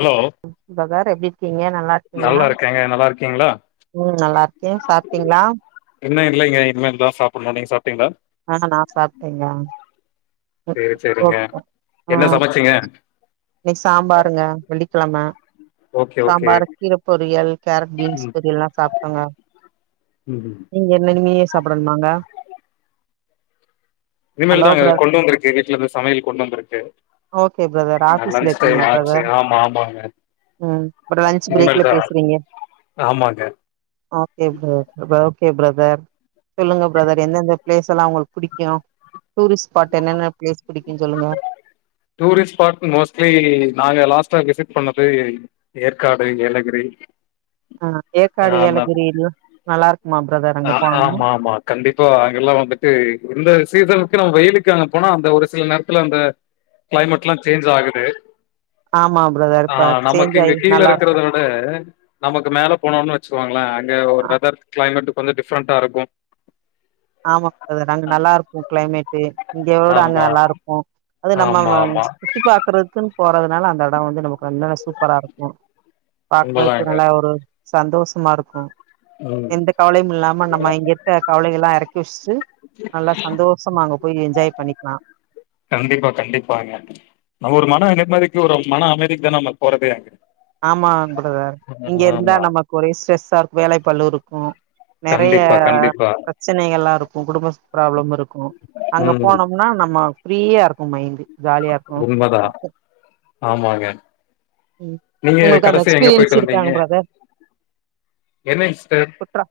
Hello [inaudible] வேற எப்டி இருக்கீங்க நல்லா இருக்கீங்ளா இருக்கேங்க நல்லா இருக்கீங்களா ம் நல்லா இருக்கேன் சாப்ட்டீங்ளா இன்னு இல்லங்க இனிமே சாப்புட்ணு நீங்க சாப்டீங்ளா ஆ நா சாப்டேங்க சேரி சைரிங்க ஆ என்ன சமைச்சிங்க இன்னைக்கு சாம்பாருங்க வெள்ளிக்கெழம ஓகே ஓகே சாம்பார் கீர பொரியல் கேரட் பீன்ஸ் பொரியல்லா சாப்டோங்க ம் ம் நீங்க என்னங்க இனியே சாப்டனுமாங்க இனிமேல் ஹலோ தாங்க பிர கொண்டு வந்திருக்கு வீட்டுல இருந்து சமையல் கொண்டு வந்திருக்கு ஓகே பிரதர் அ ஆபீஸ்ல லஞ்ச் டைம் இருக்கீங்களா ஆச்சு பிரதர் ஆமா ஆமாங்க ம் லன்ச் இனிமேல் பிரேக்ல தா பேசுறீங்க ஆமாங்க ஓகே பிர ஓகே பிரதர் சொல்லுங்க பிரதர் எந்தெந்த பிளேஸ் லாம் உளுக்கு புடிக்கு டூரிஸ்ட் ஸ்பாட் என்னென்ன பிளேஸ் புடிக்கு சொல்லுங்க டூரிஸ்ட் ஸ்பாட் மோஸ்ட்லி நாங்க லாஸ்ட்டா விசிட் பண்ணது ஏற்காடு ஏலகிரி ஆ ஆ ஏற்காடு அந்த ஏலகிரில்லா நல்லா இருக்குமா பிரதர் ஆ அங்க போனோம்னா ஆமா ஆமா கண்டிப்பா அங்கெல்லா வந்துட்டு இந்த சீசனுக்கு நம்ம வெயிலுக்கு அங்க போனா அந்த ஒரு சில நேரத்துல அந்த கிளைமேட்லா சேஞ்ச் ஆகுது ஆமா பிரதர் ஆ இப்ப நமக்கு எக்ஸ்சேஞ்ச் இங்க ஆயி கீழ நல்லா இருக்கு இருக்கறது விட நமக்கு மேல போனோம்னு வெச்சுகோங்களே அங்க ஒரு ஆ வெதர் கிளைமேட் கொஞ்சோ டிஃப்ரெண்டா இருக்கு ஆமா பிரதர் அங்க நல்லா இருக்கு கிளைமேட்டு் இங்கவோட அங்க ஆமா நல்லா இருக்கு அத நம்ம ஆமா ஆமா சுத்தி பாக்கறக்குன்னு போறதுனால அந்த எடோ வந்து நமக்கு நல்லா சூப்பரா இருக்கு பாக்குறக்கு உண்மதாங்க நல்லா ஒரு சந்தோஷமா இருக்கு ம் எந்தக் கவலையும் இல்லாம நம்ம இங்க இருக்க கவலைகள்லா எல்லா எறக்கி வெஷ்ட்டு நல்லா சந்தோஷமா அங்க போய் என்ஜாய் பண்ணிக்கலா கண்டிப்பா கண்டிப்பாங்க நம்ம ஒரு மன நிம்மதிக்கு ஒரு மன அமைதிக்கு தானே நம்ம போறதே அங்க ஆமாங் பிரதர் இங்க இருந்தா ஆமா நமக்கு ஒரே ஸ்ட்ரெஸ்ஸா இருக்கு வேலை பளு இருக்கு நெறைய கண்டிப்பா கண்டிப்பா பிரச்சனைகள்லா இருக்கு குடும்ப ப்ராப்ளம் இருக்கு அங்க ம் போனோம்னா நம்ம ஃப்ரீயா இருக்கு மைண்ட்டு ஜாலியா இருக்கு உண்மதா ஆமாங்க ம் நீங்க உங்களுக்கு அந்த கடைசியா எங்க எக்ஸ்பீரியன்ஸ் போயிட்டு வந்தீங்க இருக்காங் பிரதர் என்ன இஷ்டர் ஒட்றா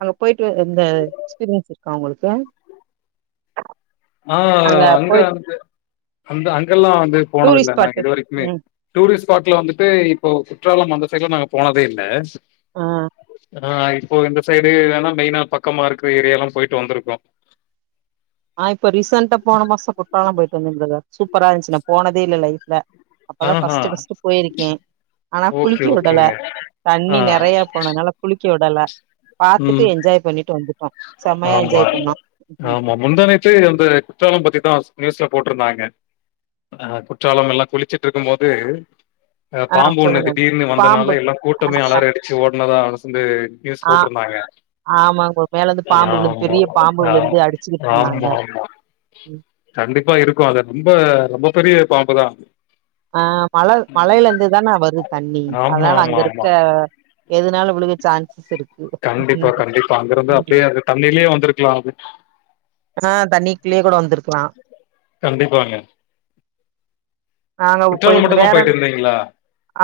அங்க போய்டு இந்த எக்ஸ்பீரியன்ஸ் இருக்கா உங்களுக்கு ஆ அங்க அந்த அந்த அங்கெல்லா வந்து போனதில்ல டூரிஸ்ட் நா ஸ்பாட்டு இதுவரைக்குமே ம் டூரிஸ்ட் ஸ்பாட்ல வந்துட்டு இப்போ குற்றாலம் அந்த சைட்ல நாங்க போனதே இல்ல ஆ ஆ இப்போ இந்த சைடு என்னன்னா மெயினா பக்கம்மா இருக ஏரியலா போயிட்டு வந்திருக்கோ ஆ இப்ப ரீசென்ண்டா போன மாசோ குற்றாலம் போயிட்டு வந்தே பிரதர் சூப்பரா இருந்சி நா போனதே இல்ல லைஃப்ல அப்பதா ஆஹா! ஃபர்ஸ்ட் ஃபர்ஸ்ட் போயிருக்கே ஆனா ஓகே, குளிக்க விடல ஓகேங்க. ஆ. தண்ணி நெறையா போனதுனால குளிக்க விடல பாத்துட்டு ம். என்ஜாய் பண்ணிட்டு வந்துட்டோ செம்மையா என்ஜாய் பண்ணோ சேய் அந்த குற்றாலம் பத்திதா நியூஸ்ல போட்டிருந்தாங்க அ குற்றாலங்கெல்லா குளிச்சிட்டு இருக்கும் போது அ ஆ பாம்பு ஒன்னு சொல்லுங்க டீர்னு பாம்பு வந்தனால எல்லா ஆ கூட்டமே அலாரடிச்சி ஓடுனதா அரசு வந்து நியூஸ் ஆ போட்டிருந்தாங்க ஆமாங்க மேல இருந்து பாம்பு விழுந்து ஆமா பெரிய பாம்பு ஆ விழுந்து அடிச்சுக்கிட்டு இருந்தாங்க ஆமா ஆமா ம். கண்டிப்பா இருக்கு அது ரொம்ப ரொம்ப பெரிய பாம்பு தா அ மலர் மலைல இருந்துதானா வருது தண்ணி ஆமா, அதனால ஆமா, ஆமா. அங்கருக்க எதுனாலு விழுக சான்ஸ்ஸிருக் கண்டிப்பா கண்டிப்பா அங்கிருந்து அப்டே அது தண்ணிலே வந்துருக்கலா அது ஆ தண்ணிக்குள்ளேயே கூடோ வந்துருக்கலா கண்டிப்பாங்க நாங்க குற்றாலம் போயிருந்த மட்டுந்தா வேற போயிட்டு இருந்தீங்களா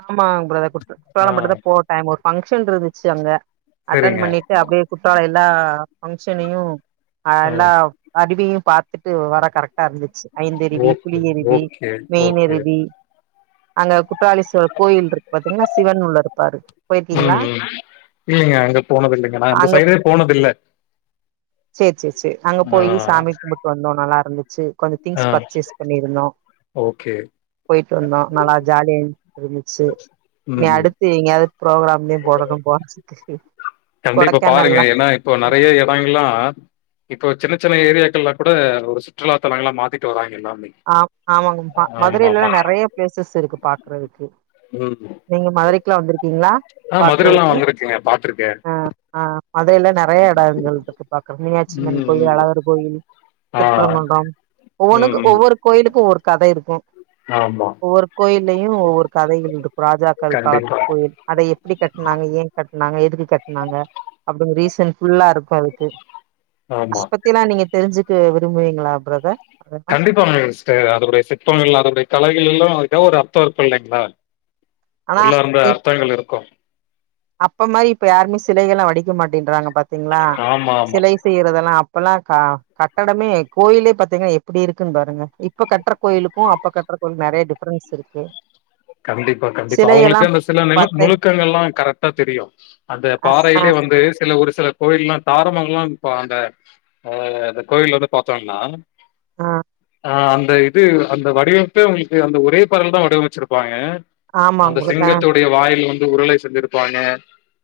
ஆமாங் பிரதர் கு ஆ குற்றாளம்பட்டுதா போ டைம் ஒரு பங்க்ஷன் இருந்துச்சு அங்க அட்டன் சரிங்க பண்ணி அப்டே குற்றால எல்லா பங்க்ஷனையு அ ஆ எல்லா அருவியையு பாத்துட்டு வர கரெக்டா இருந்துச்சு Aintharuvi okay Puliyaruvi okay okay மெயினருவ் அங்க குற்றாளீஸ்வரர் கோயில் இருக்கு பாத்தீங்கன்னா சிவன் உள்ள இருப்பாரு ம் போயிருக்கீங்களா ம் இல்லலைங்க அங்க போனது இல்லைங்க நா அந்த அங்க சைடே போனதில்ல சேரி சேரி சேரி அங்க ஆ போயி சாமி கும்புட்டு வந்தோ நல்லா இருந்துச் சு கொஞ்ச ஆ திங்ஸ் பர்ச்சேஸ் பண்ணியிருந்தோ ஓகே போய்ட்டு வந்தோ நல்லா ஜாலிய இருந்துச்சு ம் இனி ம் அடுத்து எங்கயாது ப்ரோக்ராம்லயு போடணு போறதுக்கு கண்டிப்பா பாருங்க கொடைக்கனல்லா ஏன்னா இப்போ நெறைய எடங்கள்லா இப்போ சின்ன சின்ன ஏரியாக்கள்லா கூட ஒரு சுற்றுலாத்தலங்கள்லா மாத்திட்டு வராங்க எல்லாமே ஆ ஆமாங்க ஆமா மதுரையிலல்லா ஆமா நெறைய பிளேசஸ் இருக்கு பாக்கறதுக்கு ம் நீங்க மதுரைக்குலா வந்திருக்கீங்களா ஆ மதுரல்லா பாக்கறதுக்கு வந்திருக்கேங்க பாத்திருக்கே அ ஆ மதைல நெறைய எடங்கள்ருக்கு மினியாட்சி மணி ம் கோயில் ம் அழகர் கோயில் ஆ திருபரங்குன்றம் ம் ஒவ்வொனுக்கு ம் ஒவ்வொரு கோ கோயிலுக்கு ஒரு கத இருக்கு ஆமா ஒவ்வொரு கோயிலையு ஒவ்வொரு கதைகள் இருக்கும் ராஜாக்கள் காலத்து கண்டிப்பா கோய் அத எப்டி கட்னாங்க ஏ கட்னாங்க எதுக்கு கட்னாங்க அப்டிங்க ரீசன் ஃபுல்லா இருக்கு அதுக்கு ஆமா அத பத்தி எல்லா நீங்க தெரிஞ்சுக்க விரும்புவீங்களா பிரதர் அதெல்லா [unintelligible] அதருடைய சிற்பங்கள் அதருடைய கலைகள் எல்லா அது எதோ ஒரு அர்த்தருக்கு இல்லைங்களா ஆனா உள்ளார்ந்த இப் அர்த்தங்கள் இருக்கு அப்ப மாரி இப்ப யாருமே சிலைகள்லா வடிக்க மாட்டேன்றாங்க பாத்திங்ளா ஆமா, ஆமா. சிலை செய்யறதெல்லா அப்பெல்லா கட்டடமே கோயிலே பாத்தீங்கன்னா எப் இப்டி இருக்குன்னு பாருங்க இப்ப கட்ற கோயிலுக்கு அப்ப கட்ற கோயில் நெறைய டிஃப்ரென்ஸ் இருக்கு கண்டிப்பா கண்டிப்பா சிலைகள்லா அவுங்களுக்கு அந்த சில நிணுக் பாத்தீங் நுணுக்கங்கள்லா கரட்டா தெரியு அந்த ஆ பாறையில வந்து சில ஒரு சில கோயில்லா தாரமங்ளோ இப்ப அந்த அ இந்த கோயில் வந்து பாத்தோனா அ ஆ அந்த இது அந்த வடிவமைப்பே உங்களுக்கு அந்த ஒரே பரல் தா வடிவமைச்சிருப்பாங்க அந்த ஆமாங்க ப்ரதர் ஆ சிங்கத்து வாயில் வந்து உருளை செஞ்சிருப்பாங்க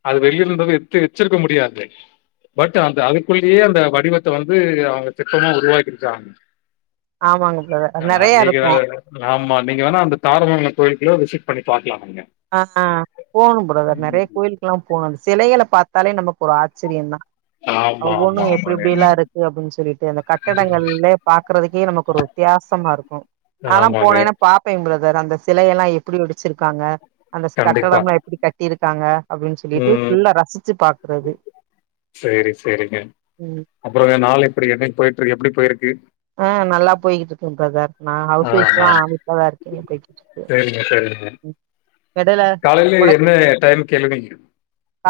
அது வெளிய இருந்த எத்து வச்சிருக்க முடியாது பட் அந்த அதுக்குள்ளேயே அந்த வடிவத்த வந்து அவுங்க திட்டமா உருவாக்கிருக்காங்க ஆமாங்க பிரதர் நெறைய இருக்கு ஆமா நீங்க வேணா அந்த தாரமங்கலோ கோயிலுகுள்ளியோ விசிட் பண்ணி பாக்கலா நீங்க ஆஹ் போணு பிரதர் நெறைய ம். கோயிலுக்லா போணு செலைகள பாத்தாலே நமக்கு ஒரு ஆச்சரியோதா ஆமா, ஒவ்வொன்னு ஆமா, எப்டி ஆமாங்க. எப்டியெல்லா இருக்கு அப்டின்னு சொல்லிட்டு அந்த ம். கட்டடங்கள்லே பாக்குறதுக்கே நமக்கு ஒரு வித்தியாசமா இருக்கு நா எல்லா ஆமாங்க. போனேன்னா பா பே எங்களது அது அந்த சிலைய எல்லா எப்டி வடிச்சிருக்காங்க அந்த கண்டிப்பா. கட்டடம் எல்லா எப்டி கட்டியிருக்காங்க அப்டின்னு சொல்லிட்டு ம். ஃபுல்லா ரசிச்சு பாக்குறது சரி, சரிங்க. ம் அப்புறங்க நாள் எப்டி என்னைக்கு போயிட்டு இருக்கு எப்டி போயிருக்கு ஆ நல்லா போயிகிட்டு இருக்குங்க ப்ரதர் நா ஹவுஸ் ஒய்ஃப் தா ஆஹா. அமைப்பாதா இருக்கே போயிட்டு இருக்கு பேசாதீங்க எடைல ஒடைக்க டைம்க்கு எழுவீங்க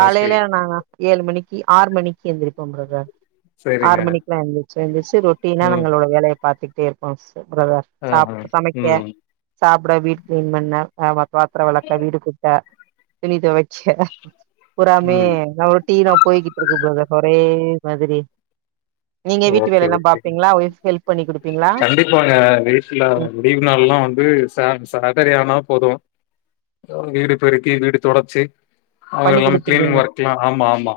மோஸ்ட்லி? நா நா ஏழு மணிக்கு ஆறு மணிக்கு எந்திரிப்போம் ப்ரதர் சரிங்க. ஆறு மணிக்கெல்லா எந்திருச்சு இருந்துச்சு ரொட்டினா ம். எங்களோட வேலையை பாத்துட்டே இருப்போ சிஸ்டர் பிரதர் சாப் ஆஹா. சமைக்க ம். சாப்பிட வீட் கிளீன் பண்ண ஆ வ பாத்திர வெளக்க வீடு கூட்ட துணி துவச்ச பூராமே ம். ரொ ட்டீனா போய்கிட்டு இருக்கு ப்ரதர் ஒரே மாதிரி நீங்க வீட்டு ஓகே, வேலை எல்லா ஓகே. பாப்பீங்களா வொஃப்க்கு ஹெல்ப் பண்ணி குடுப்பீங்களா கண்டிப்பாங்க. வீட்ல ம் லீவ் நாள் எல்லா வந்து ச சடர்டே ஆனா போது அ வீடு பெருக்கி வீடு தொடச்சு அவங்க பண்ணி எல்லா குடுத்துருவீங்க கிளீனிங் ஒர்க எல்லா ஆமா ஆமா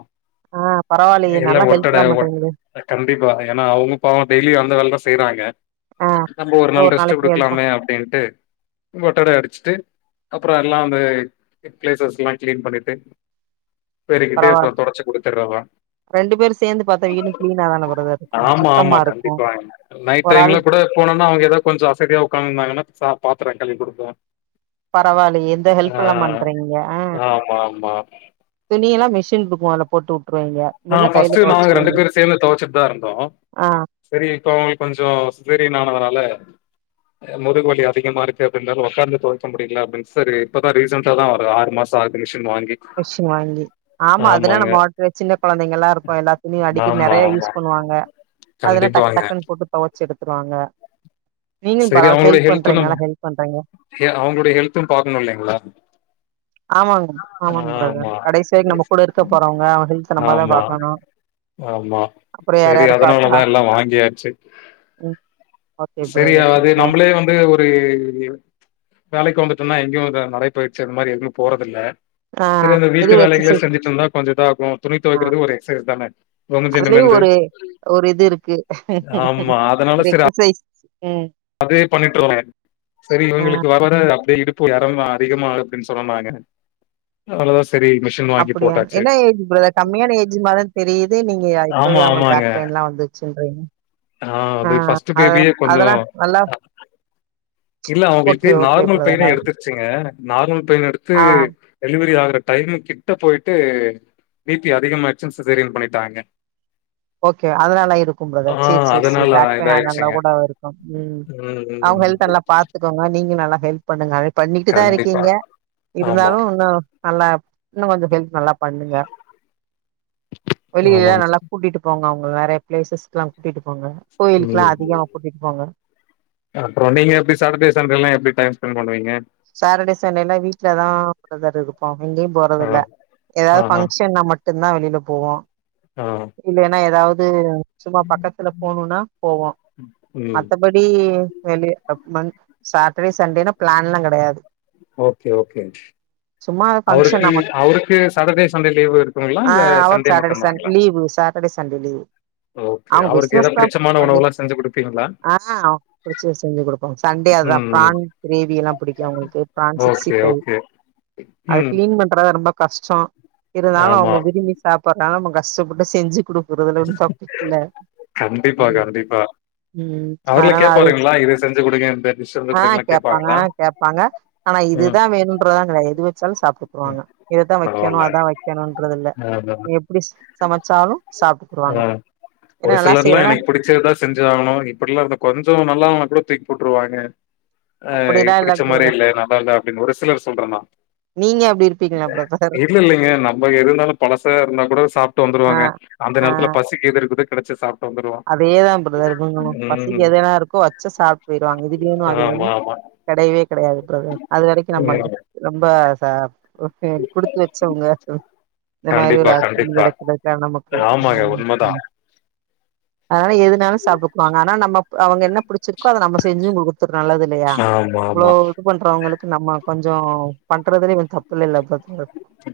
ஆ பரவாயில்லயே எல்லா நல்லா ஒட்டட ஹெல்ப்லா ஒ பண்றீங்களே கண்டிப்பா ஏன்னா அவங்க பாவோ டெய்லியு அந்த வேலைதா செய்றாங்க ஆ நம்ம ஒரு நீங்க நாள் ரெஸ்ட் நாளைக்கு ஹெல்ப் பண் குடுக்கலாமே அப்டின்ட்டு ஒட்டடை அடிச்சுட்டு அப்புறோ எல்லா வந்து பிளேசஸ் எல்லா கிளீன் பண்ணிட்டு பெருக்கிட்டு அப்றோ பரவால்ல தொடச்சி குடுத்துறதா ரெண்டு பேரு சேந்து பாத்த வீடு கிளீனா தான ப்ரதர் இருக்கு ஆமா சுத்தமா இருக்கு ஒரு ஆள் போனோன்ணு அவங்க ஏதோ கொஞ்சோ அசதியா உக்காந்திருந்தாங்கன்னா பாத்ரோ கழுவி குடுப்போ பரவாயில்லயே இந்த ஹெல்ப்லா பண்றீங்க ஆ ஆமா ஆமா துணிய எல்லா மிஷின்ன மொதல போட்டு வுட்டுருவீங்க ஆ இல்ல பர்ஸ்ட் கையில நாங்க ரெண்டு தொவச்சிருவீங்க பேரு சேந்து தொவச்சிட்டுதா இருந்தோ ஆ சரி இப்ப கொஞ்சோ சிஸேரியன் ஆனதுனால முதுகு வலி அதிகமாருக்கு அப்டின்னால உக்காந்து தொவைக்க முடியல அப்டின்னு செரி இப்பதா ரீசன்ண்டா தா ஒரு ஆறு மாச வாசிங்மிஷின் வாங்கி மிஷின் வாங்கி ஆமா அதுன ஆமாங்க நம்மவாட்டு சின்ன கொழந்தைங்க எல்லா இருக்கு எல்லா துணி அடிக்கடி ஆமா நெறைய ஆமா யூஸ் பண்ணுவாங்க அதெல்லா டக்கு கண்டிப்பாங்க டக்குன்னு போட்டு தொவைச்சு எடுத்துடுவாங்க சரி அவங்களுடைய ஹெல்த்து நம்ம நல்லா ஹெல்ப் பண்றீங்க ஹெ அவங்களுடைய ஹெல்த்து பாக்கணு இல்லீங்களா ஆமாங்க ஆமாங்க பிரதர் ஆமா கடைசி வரைக்கு நம்ம கூட இருக்க போறவங்க அவங்க ஹெல்த்த நம்மதா ஆமா பாக்கணு ஆமா அப்புறோ யார் செரி யாரு பாப்பா அதனாலதா எல்லா வாங்கியாச்சு ம் ஓகே செரி பிரதர் அது ஓகே நம்மளே வந்து ஒ ரு வேலைக்கு வந்துட்டுன்னா எங்கேயு நடை பயிற்ச்சி அந்த மாரி எது போறதில்ல ஆ சரி அந்த இது வீட்டு ஒரு வேலைகளை எக்சசைஸ் செஞ்சிட்டு இருந்தா கொஞ்ச இதாகும் துணி ஆ துவைக்கறது ஒரு எக்சசைஸ் தானே அதுலயு ஒன்னு [unintelligible] ஒரு ஒரு இது இருக்கு அதனால ஒரு சரி எக்சைஸ் ம் அதே பண்ணிட்ருந்தே செரி ஆ இவங்களுக்கு வர அப்டியே இடுப் பு [unintelligible] அதிகமாகுதுன்னு சொன்னாங்க அவ்ளோதா சரி மெஷின் அப்டியா என்ன ஏஜ் பிரதர் கம்மியான ஏஜ் மாரிதா தெரியுது நீங்க இப்பவே ஆமா அவுங்களுக்கு ஆமாங்க பேக் பெயின் எல்லா வந்துச்சுன்றீங்க ஆ அது ஃபர்ஸ்ட் அதெ பேபியே கொஞ்சோ அதுலா நல்லா இல்ல அவங்களுக்கு ஓகே ஓகே நார்மல் பிரதர் பெயினே அ எடுத்துருச்சுங்க நார்மல் பெயினெடுத்து ஆ டெலிவரி ஆகுற டைம் கிட்ட போய்ட்டு பி பி அதிகமாயிச்சுனு சிசேரியன் பண்ணிட்டாங்க ஓகே அதனால இருக்கு ப்ரதர் ஆ சேர் சேர் சேர் அதனால பேக் பெயினா அதனால இதாயிடுச்சுங்க கூட இருக்கு ம் அவங்க ம் ஹெல்த் நல்லா ம் பாத்துக்கோங்க நீங்க நல்லா ஹெல்ப் பண்ணுங்க அத பண்ணிட்டு தா கண்டிப்பா இருக்கீங்க ஆமா இருந்தாலு இன்னொ நல்லா இன்னு கொஞ்ச ஹெல்ப் நல்லா பண்ணுங்க வெளில நல்லா ஆமாங்க கூட்டிட்டு போங்க அவங்க நெறய பிளேசஸ்க்லா கூட்டிட்டு போங்க கோயிலுக்குலா அதிகமா கூட்டிட்டு போங்க அப்புற நீங்க எப்டி சாட்டர்டே சண்டேல்லா எப்டி டைம் ஸ்பெண்ட் பண்ணுவீங்க சாட்டர்டே சண்டேன்னா வீட்ல தா ப்ரதர் இருப்போ எங்கயு ஆ போறதில்ல ஆ எதாவது ஆ பங்க்ஷன்னா மட்டுமந்தா வெளியில போவோ ஆ இல்லேன்னா ஏதாவது சும்மா பக்கத்துல போணும்னா போவோ ம் மத்த படி வெளிய சாட்டர்டே சண்டேனா பிளான்லா கெடையாது ஓகே ஓகே சும்மா அவருக்கு பங்க்ஷன்னா மட் அவருக்கு சாட்டர்டே சண்டே லீவு இருக்குங்களா ஆ இல்ல அவர் சண்டே சாட்டர்டே சன் மட்டுந்தாங்களா leave sir Saturday Sunday leave okay அவங்க அவருக்கு பிசினஸ் ஏதாவது தா பிடிச்சமான பண்ணி உணவுல்லா செஞ்சு குடுப்பீங்களா? ஆ புடிச்ச செஞ்சுகுடுப் சண்டே அதா ம். ப்ரான் கிரேவில்லா பிடிக்கு அவங்களுக்கு ப்ரான் சிக்ஸ்டி ஓகே, ஃபவ் ஓகே. அத ம். கிளீன் பண் ற ரொம்ப கஷ்டொ இருந்தாலு ஆமா. அவங்க விரும்பி சாப்பிடறதால நம்ம கஷ்டப்பட்டு செஞ்சு குடு கறதல ஒன்னு தப்பில்ல கண்டிப்பா கண்டிப்பா அவர்களே அதனால அது கேப்பார்களா இத செஞ்சு குடுங்க இந்த டிஷ் செஞ்சு குடுங்கனு கேப்பாங்களா பாங்க ஆனா ம், இதுதா வேணுன்றதுலா கெடயாது எது வச்சாலு சாப்பிடு ம். வாங்க இததா வைக்கணு பரவால்ல. அதா வைக்கணுன்றது இல்ல அதான். எப்டி சமச்சாலும் சாப்ட்ருவாங்க ஒரு சிலர்லா எனக்கு புடிச்சதா செஞ்சு ஆகணு இப்டில்லா இருந்த கொஞ்ச நல்லா இல்லனா கூட தூக்கி போட்ருவாங்க ஆ அப்டிலா இல்ல பிடிச்ச மாரி பிரதர் இல்ல நல்லா இல்ல அப்டின்னு ஒரு சிலர் சொல்றதுதா நீங்க அப்டி இரு இல்ல இல்லைங்க நம்ம இருந்தாலு பழசா இருந்தா கூட சாப்ட்டு ஆ வந்துருவோங்க அந்த ஆ காலத்துல பசிக்குது இருக்குது கெடச்ச சாப் அதேதா பிரதர் இவுங்களு ம். பசிக்கு எதெனா இருக்கோ வச்சு சாப்ட்டு போய்டுவாங்க இது வேணு அது ஆமா, வேணு ஆமா. கெடையவே கெடையாது பிரதர் அது வரைக்கு நம்ம ம். ரொம்ப ச ஓகே குடுத்து வச்சவங்க இந்த மாரி கண்டிப்பா, ஒரு ஹஸ்பண்ட் கண்டிப்பா. கிடைச்ருக்காரு நமக்கு ஆமாங்க உண்மதான். அதனால எதுனாலு சாப்டுக்வாங்க ஆனா நம்ம அவங்க என்ன புடிச்சிருக்கோ அத நம்ம செஞ்சும் குடுத்துக்கோ நல்லது இல்லயா ஆமா ஆமா பண்றவங்களுக்கு நம்ம கொஞ்ச பண்றதுலே தப்பு இல்லேல ப்ரதர்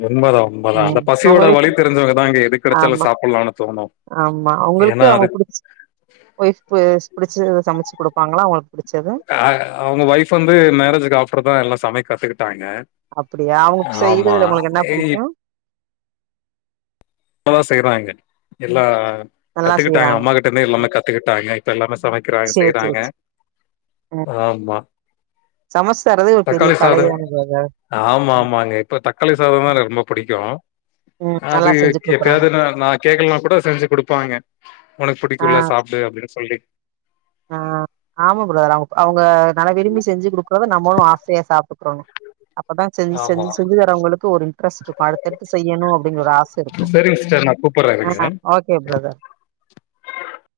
உண்மதா உண்மதா அந்த பசியோட வழி தெரிஞ்சவங்கதா இங்க எது கெடச்சாலு ஆமா சாப்பிடலாம்னு தோணு ஆமா உங்களுக்கு அவங்க குடு ஒய்ஃப் புடிச்சத சமச்சு குடுப்பாங்களா உங்களுக்கு புடிச்சத அ அவங்க ஒஃய்ப் வந்து மேரேஜ்கு ஆஃப்டர்தா எல்லா சமைக்க கத்துக்கிட்டாங்க அப்டியா அவங்க ஆமா. செய்றதுல உங்களுக்கு என்ன இப்பதான் புடிக்கும் [unintelligible] செய்யறாங்க எல்லா நல்லா கத்துக்கிட்டாங்க செய்றாங்க அம்மா கிட்ட இருந்தே எல்லாமே ம் கத்துக்கிட்டாங்க இப்ப எல்லாமே சம க்கிற சேரி செய்யறாங்க சேரி சேரி ஆமா சமஸ்தரதே ஒரு பெரிய தக்காளி சாதம் கலை தாங்க [unintelligible] ஆமா ஆமாங்க இப்ப தக்காளி சாதம் தான் எனக்கு ரொம்ப புடிக்கும் ம் நல்லா செஞ்சு எப்பயாது குடுக்குறாங்க ந நான் கேக்கலன்னா கூட செஞ்சு கொடுப்பாங்க உனக்கு ஆ புடிக்கும்ல சாப்டு அப்டின்னு சொல்லி ஆ ஆமா ப்ரோ அவ அவங்க நல்ல விரும்பி செஞ்சு கொடுக்கும்போது நம்மளும் ஆசையா சாப்பிட்டுக்கறணும் அப்பதான் செஞ்சு ஆமா. செஞ்சு செஞ்சு வரவங்களுக்கு ஒரு இன்ட்ரெஸ்ட்டு இருக்கும் அடுத்தடுத்து செய்யணும் அப்டிங்கிற ஒரு ஆசை இருக்கும் செரிங்க சிஸ்டர் நான் கூப்பற்றேன் [unintelligible] ஓ பிரதர்